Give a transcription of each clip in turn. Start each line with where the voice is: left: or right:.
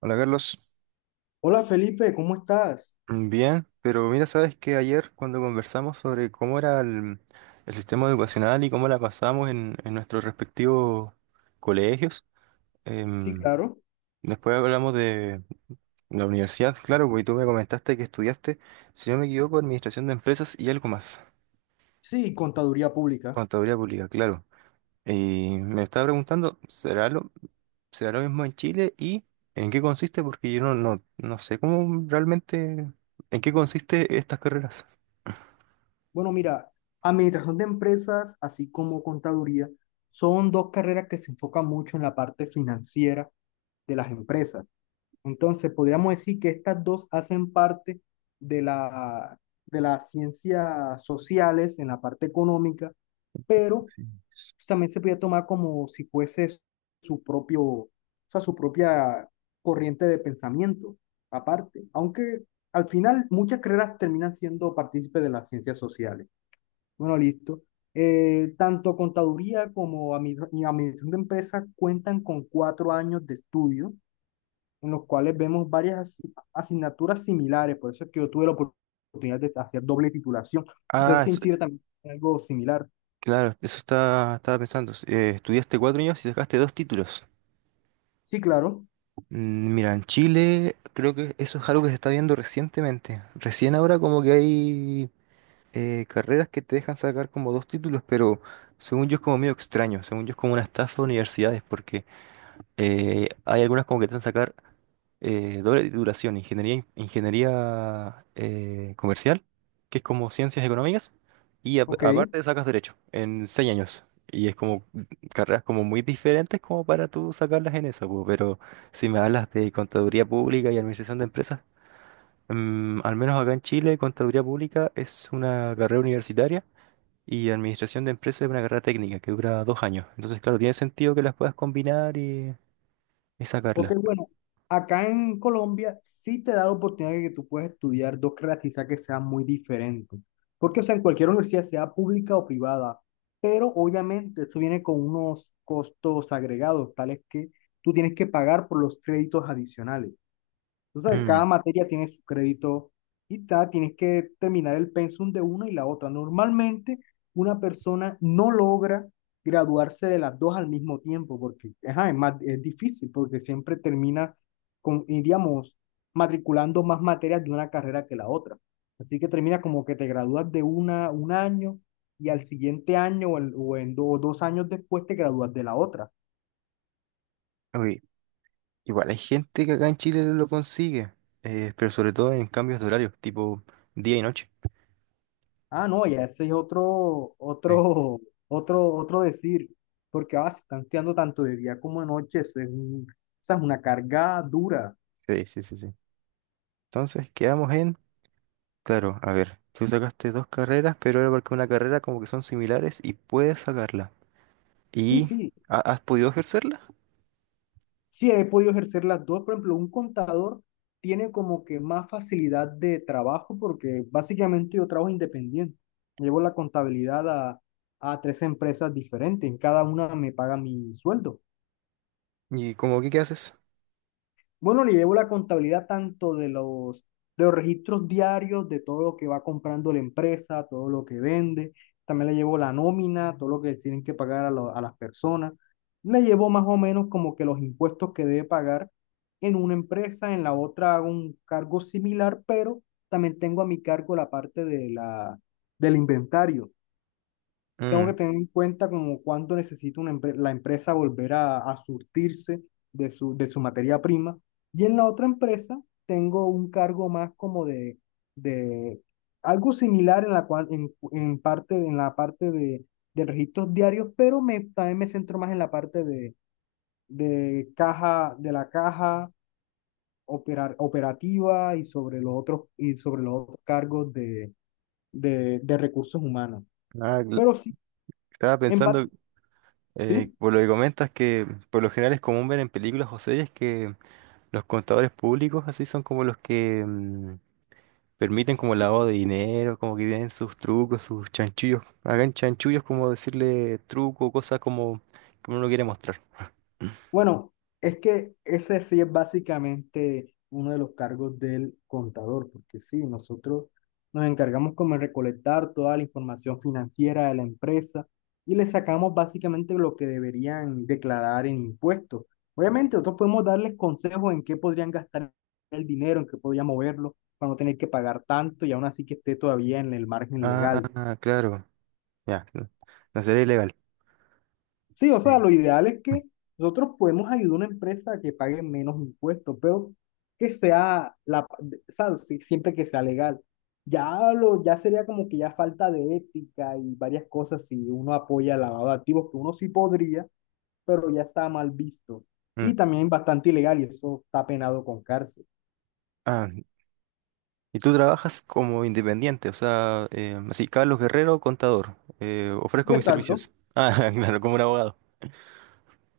right: Hola, Carlos.
left: Hola Felipe, ¿cómo estás?
right: Bien, pero mira, sabes que ayer cuando conversamos sobre cómo era el sistema educacional y cómo la pasamos en nuestros respectivos colegios.
left: Sí,
right: em,
left: claro.
right: Después hablamos de la universidad, claro, porque tú me comentaste que estudiaste, si no me equivoco, administración de empresas y algo más,
left: Sí, contaduría pública.
right: contaduría pública, claro. Y me estaba preguntando, ¿será lo mismo en Chile y en qué consiste? Porque yo no, no, no sé cómo realmente, en qué consiste estas carreras.
left: Bueno, mira, administración de empresas, así como contaduría, son dos carreras que se enfocan mucho en la parte financiera de las empresas. Entonces, podríamos decir que estas dos hacen parte de la, de las ciencias sociales en la parte económica, pero entonces, también se podía tomar como si fuese o sea, su propia corriente de pensamiento, aparte. Aunque al final muchas carreras terminan siendo partícipes de las ciencias sociales. Bueno, listo. Tanto contaduría como administración de empresas cuentan con 4 años de estudio, en los cuales vemos varias asignaturas similares. Por eso es que yo tuve la oportunidad de hacer doble titulación. No sé
right: Ah,
left: si en Chile también hay algo similar.
right: claro, estaba pensando. Estudiaste 4 años y sacaste 2 títulos.
left: Sí, claro.
right: Mira, en Chile creo que eso es algo que se está viendo recientemente. Recién ahora como que hay carreras que te dejan sacar como 2 títulos, pero según yo es como medio extraño, según yo es como una estafa de universidades, porque hay algunas como que te hacen sacar doble titulación, ingeniería comercial, que es como ciencias económicas, y
left: Ok.
right: aparte sacas derecho en 6 años. Y es como carreras como muy diferentes como para tú sacarlas en eso, po. Pero si me hablas de contaduría pública y administración de empresas, al menos acá en Chile, contaduría pública es una carrera universitaria y administración de empresas es una carrera técnica que dura 2 años. Entonces, claro, tiene sentido que las puedas combinar y
left: Ok,
right: sacarlas.
left: bueno, acá en Colombia sí te da la oportunidad de que tú puedas estudiar dos carreras quizá que sean muy diferentes. Porque, o sea, en cualquier universidad, sea pública o privada, pero obviamente eso viene con unos costos agregados, tales que tú tienes que pagar por los créditos adicionales. Entonces,
right: Mm,
left: cada materia tiene su crédito y tienes que terminar el pensum de una y la otra. Normalmente, una persona no logra graduarse de las dos al mismo tiempo porque ajá, es más, es difícil, porque siempre termina y digamos, matriculando más materias de una carrera que la otra. Así que termina como que te gradúas de una un año y al siguiente año o en 2 años después te gradúas de la otra.
right: oye, igual hay gente que acá en Chile lo consigue, pero sobre todo en cambios de horarios, tipo día y noche.
left: Ah, no, ya ese es otro,
right: Sí,
left: otro, otro decir, porque ah, se están estudiando tanto de día como de noche, eso es o sea, es una carga dura.
right: sí, sí, sí, sí. Entonces quedamos en, claro, a ver, tú sacaste dos carreras, pero era porque una carrera como que son similares y puedes sacarla.
left: Sí,
right: ¿Y
left: sí,
right: has podido ejercerla?
left: sí, he podido ejercer las dos. Por ejemplo, un contador tiene como que más facilidad de trabajo porque básicamente yo trabajo independiente. Llevo la contabilidad a tres empresas diferentes, en cada una me paga mi sueldo.
right: ¿Y como que qué haces?
left: Bueno, le llevo la contabilidad tanto de los registros diarios, de todo lo que va comprando la empresa, todo lo que vende. También le llevo la nómina, todo lo que tienen que pagar a las personas. Le llevo más o menos como que los impuestos que debe pagar en una empresa, en la otra hago un cargo similar, pero también tengo a mi cargo la parte del inventario. Tengo
right: Mm,
left: que tener en cuenta como cuánto necesita una la empresa volver a surtirse de su materia prima. Y en la otra empresa tengo un cargo más como de algo similar en la cual, en parte, en la parte de registros diarios, pero también me centro más en la parte de caja, de la caja operativa y y sobre los otros cargos de recursos humanos.
right: ah,
left: Pero sí,
right: estaba
left: en
right: pensando,
left: parte, sí.
right: por lo que comentas, que por lo general es común ver en películas o series que los contadores públicos así son como los que permiten como el lavado de dinero, como que tienen sus trucos, sus chanchullos. Hagan chanchullos como decirle truco, cosas como que uno no quiere mostrar.
left: Bueno, es que ese sí es básicamente uno de los cargos del contador, porque sí, nosotros nos encargamos como de recolectar toda la información financiera de la empresa y le sacamos básicamente lo que deberían declarar en impuestos. Obviamente, nosotros podemos darles consejos en qué podrían gastar el dinero, en qué podrían moverlo para no tener que pagar tanto y aún así que esté todavía en el margen legal.
right: Ah, claro. Ya. No, no sería ilegal.
left: Sí, o sea,
right: Sí.
left: lo ideal es que nosotros podemos ayudar a una empresa a que pague menos impuestos, pero que sea la, ¿sabes? Sí, siempre que sea legal. Ya lo, ya sería como que ya falta de ética y varias cosas si uno apoya el lavado de activos, que uno sí podría, pero ya está mal visto.
right: Mm.
left: Y también bastante ilegal y eso está penado con cárcel.
right: Ah, y tú trabajas como independiente, o sea, así, Carlos Guerrero, contador. Ofrezco
left: Y
right: mis
left: exacto,
right: servicios. Ah, claro, como un abogado.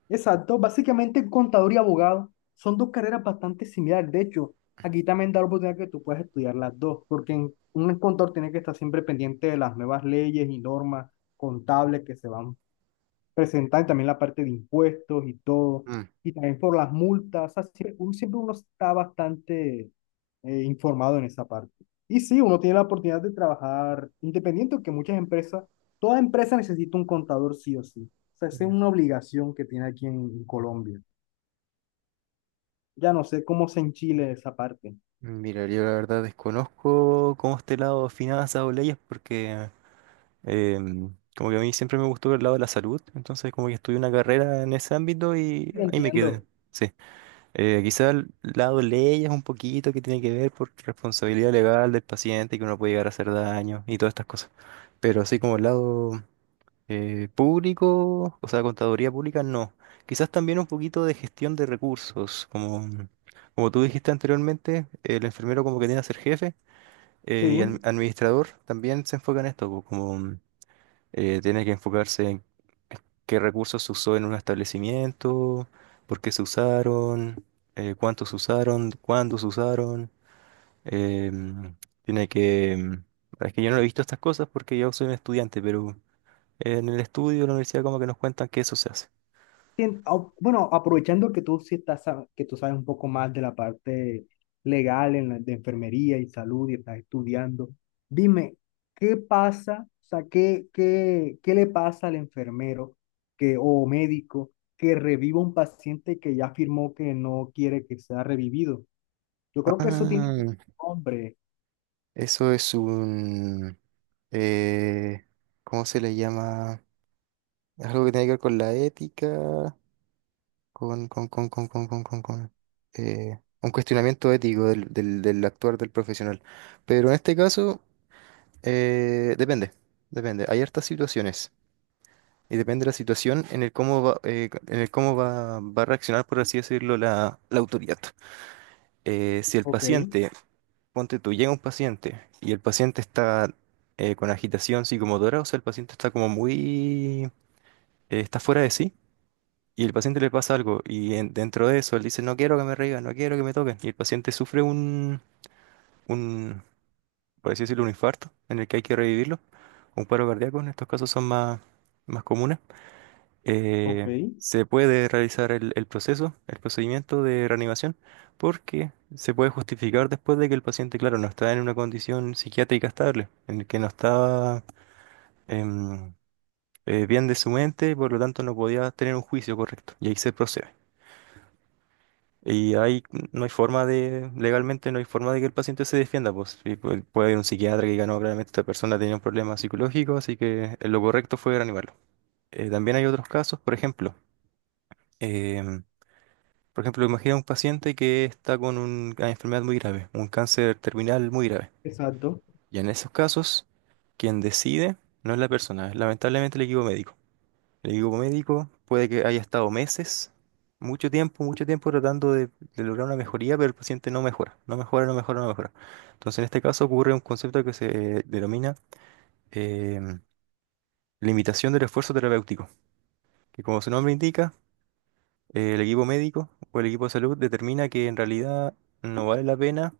left: Exacto, básicamente contador y abogado son dos carreras bastante similares. De hecho, aquí también da la oportunidad que tú puedas estudiar las dos, porque un contador tiene que estar siempre pendiente de las nuevas leyes y normas contables que se van presentando, y también la parte de impuestos y todo,
right: Mm.
left: y también por las multas. O sea, siempre uno está bastante informado en esa parte. Y sí, uno tiene la oportunidad de trabajar independiente, que muchas empresas, toda empresa necesita un contador sí o sí. O sea, esa es
right: Mm.
left: una obligación que tiene aquí en Colombia. Ya no sé cómo es en Chile esa parte.
right: Mira, yo la verdad desconozco cómo este lado finanzas o leyes porque Eh, como que a mí siempre me gustó el lado de la salud, entonces como que estudié una carrera en ese ámbito y
left: Sí,
right: ahí me quedé.
left: entiendo.
right: Sí, quizá el lado de leyes un poquito que tiene que ver por responsabilidad legal del paciente que uno puede llegar a hacer daño y todas estas cosas. Pero así como el lado público, o sea, contaduría pública, no. Quizás también un poquito de gestión de recursos, como tú dijiste anteriormente, el enfermero como que tiene que ser jefe y el
left: Sí.
right: administrador también se enfoca en esto, po, como tiene que enfocarse en qué recursos se usó en un establecimiento, por qué se usaron, cuántos se usaron, cuándo se usaron. em, tiene que... em, Es que yo no he visto estas cosas porque yo soy un estudiante, pero en el estudio de la universidad como que nos cuentan que eso se hace.
left: Bueno, aprovechando que tú sí estás, sab- que tú sabes un poco más de la parte legal en la, de enfermería y salud y estás estudiando, dime, ¿qué pasa? O sea, ¿qué le pasa al enfermero que, o médico que reviva un paciente que ya afirmó que no quiere que sea revivido? Yo creo que eso tiene un
right: Ah,
left: nombre.
right: eso es un... eh, ¿cómo se le llama? Algo que tiene que ver con la ética. Con, un cuestionamiento ético del actuar del profesional. Pero en este caso, eh, depende, depende. Hay hartas situaciones y depende de la situación en el cómo va, va a reaccionar, por así decirlo, la autoridad. Si el
left: Ok,
right: paciente, ponte tú, llega un paciente y el paciente está con agitación psicomotora, o sea, el paciente está como muy, está fuera de sí. Y el paciente le pasa algo y dentro de eso él dice, no quiero que me revivan, no quiero que me toquen. Y el paciente sufre un, por así decirlo, un infarto en el que hay que revivirlo, un paro cardíaco, en estos casos son más comunes.
left: ok,
right: Eh, se puede realizar el procedimiento de reanimación, porque se puede justificar después de que el paciente, claro, no está en una condición psiquiátrica estable, en el que no está em, bien de su mente, por lo tanto no podía tener un juicio correcto. Y ahí se procede. Y ahí no hay forma de, legalmente no hay forma de que el paciente se defienda, pues. Y puede, haber un psiquiatra que diga, no, claramente esta persona tenía un problema psicológico, así que lo correcto fue reanimarlo. También hay otros casos, por ejemplo, em, imagina un paciente que está con una enfermedad muy grave, un cáncer terminal muy grave.
left: exacto.
right: Y en esos casos, quien decide no es la persona, es lamentablemente el equipo médico. El equipo médico puede que haya estado meses, mucho tiempo tratando de lograr una mejoría, pero el paciente no mejora, no mejora, no mejora, no mejora. Entonces, en este caso ocurre un concepto que se denomina em, limitación del esfuerzo terapéutico, que como su nombre indica, el equipo médico o el equipo de salud determina que en realidad no vale la pena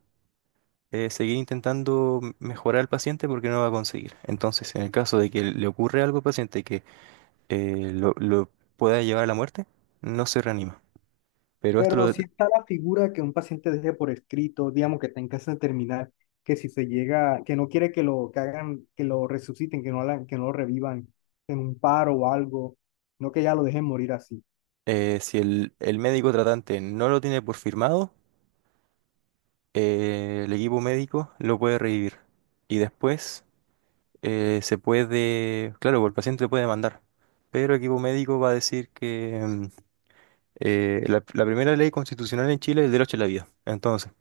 right: seguir intentando mejorar al paciente porque no va a conseguir. Entonces, en el caso de que le ocurre algo al paciente que lo pueda llevar a la muerte, no se reanima. Pero esto,
left: Pero
right: lo-
left: si está la figura que un paciente deje por escrito, digamos que está en casa terminal, que si se llega, que no quiere que lo que hagan, que lo resuciten, que no hagan, que no lo revivan en un paro o algo, no que ya lo dejen morir así.
right: si el médico tratante no lo tiene por firmado, el equipo médico lo puede revivir. Y después se puede, claro, pues el paciente puede demandar, pero el equipo médico va a decir que la primera ley constitucional en Chile es el derecho a la vida. Entonces,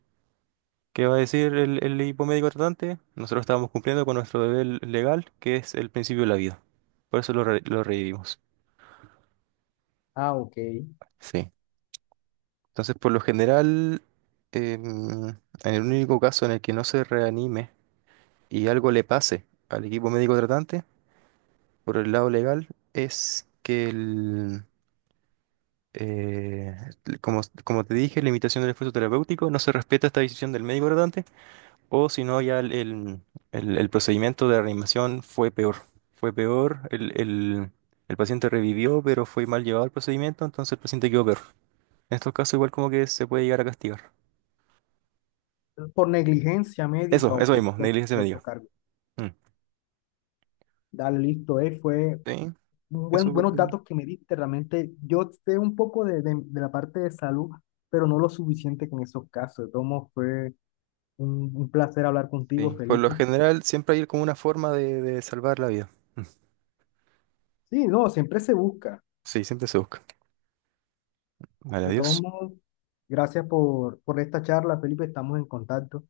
right: ¿qué va a decir el equipo médico tratante? Nosotros estábamos cumpliendo con nuestro deber legal, que es el principio de la vida. Por eso lo revivimos.
left: Ah, ok.
right: Sí. Entonces, por lo general, en el único caso en el que no se reanime y algo le pase al equipo médico tratante, por el lado legal, es que eh, como te dije, la limitación del esfuerzo terapéutico no se respeta esta decisión del médico tratante, o si no, ya el procedimiento de reanimación fue peor. Fue peor, el paciente revivió, pero fue mal llevado el procedimiento, entonces el paciente quedó peor. En estos casos, igual como que se puede llegar a castigar.
left: Por negligencia médica
right: Eso,
left: o
right: eso
left: por
right: mismo, negligencia
left: por otro
right: médica.
left: cargo.
right: Mm.
left: Dale, listo, fue
right: Sí, eso por lo
left: buenos
right: general.
left: datos que me diste, realmente. Yo sé un poco de la parte de salud, pero no lo suficiente que en esos casos. De todos modos, fue un placer hablar
right: Sí,
left: contigo,
right: por lo
left: Felipe.
right: general siempre hay como una forma de salvar la vida. Mm.
left: Sí, no, siempre se busca.
right: Sí, siempre se busca. Vale,
left: De todos
right: adiós.
left: modos, gracias por esta charla, Felipe, estamos en contacto.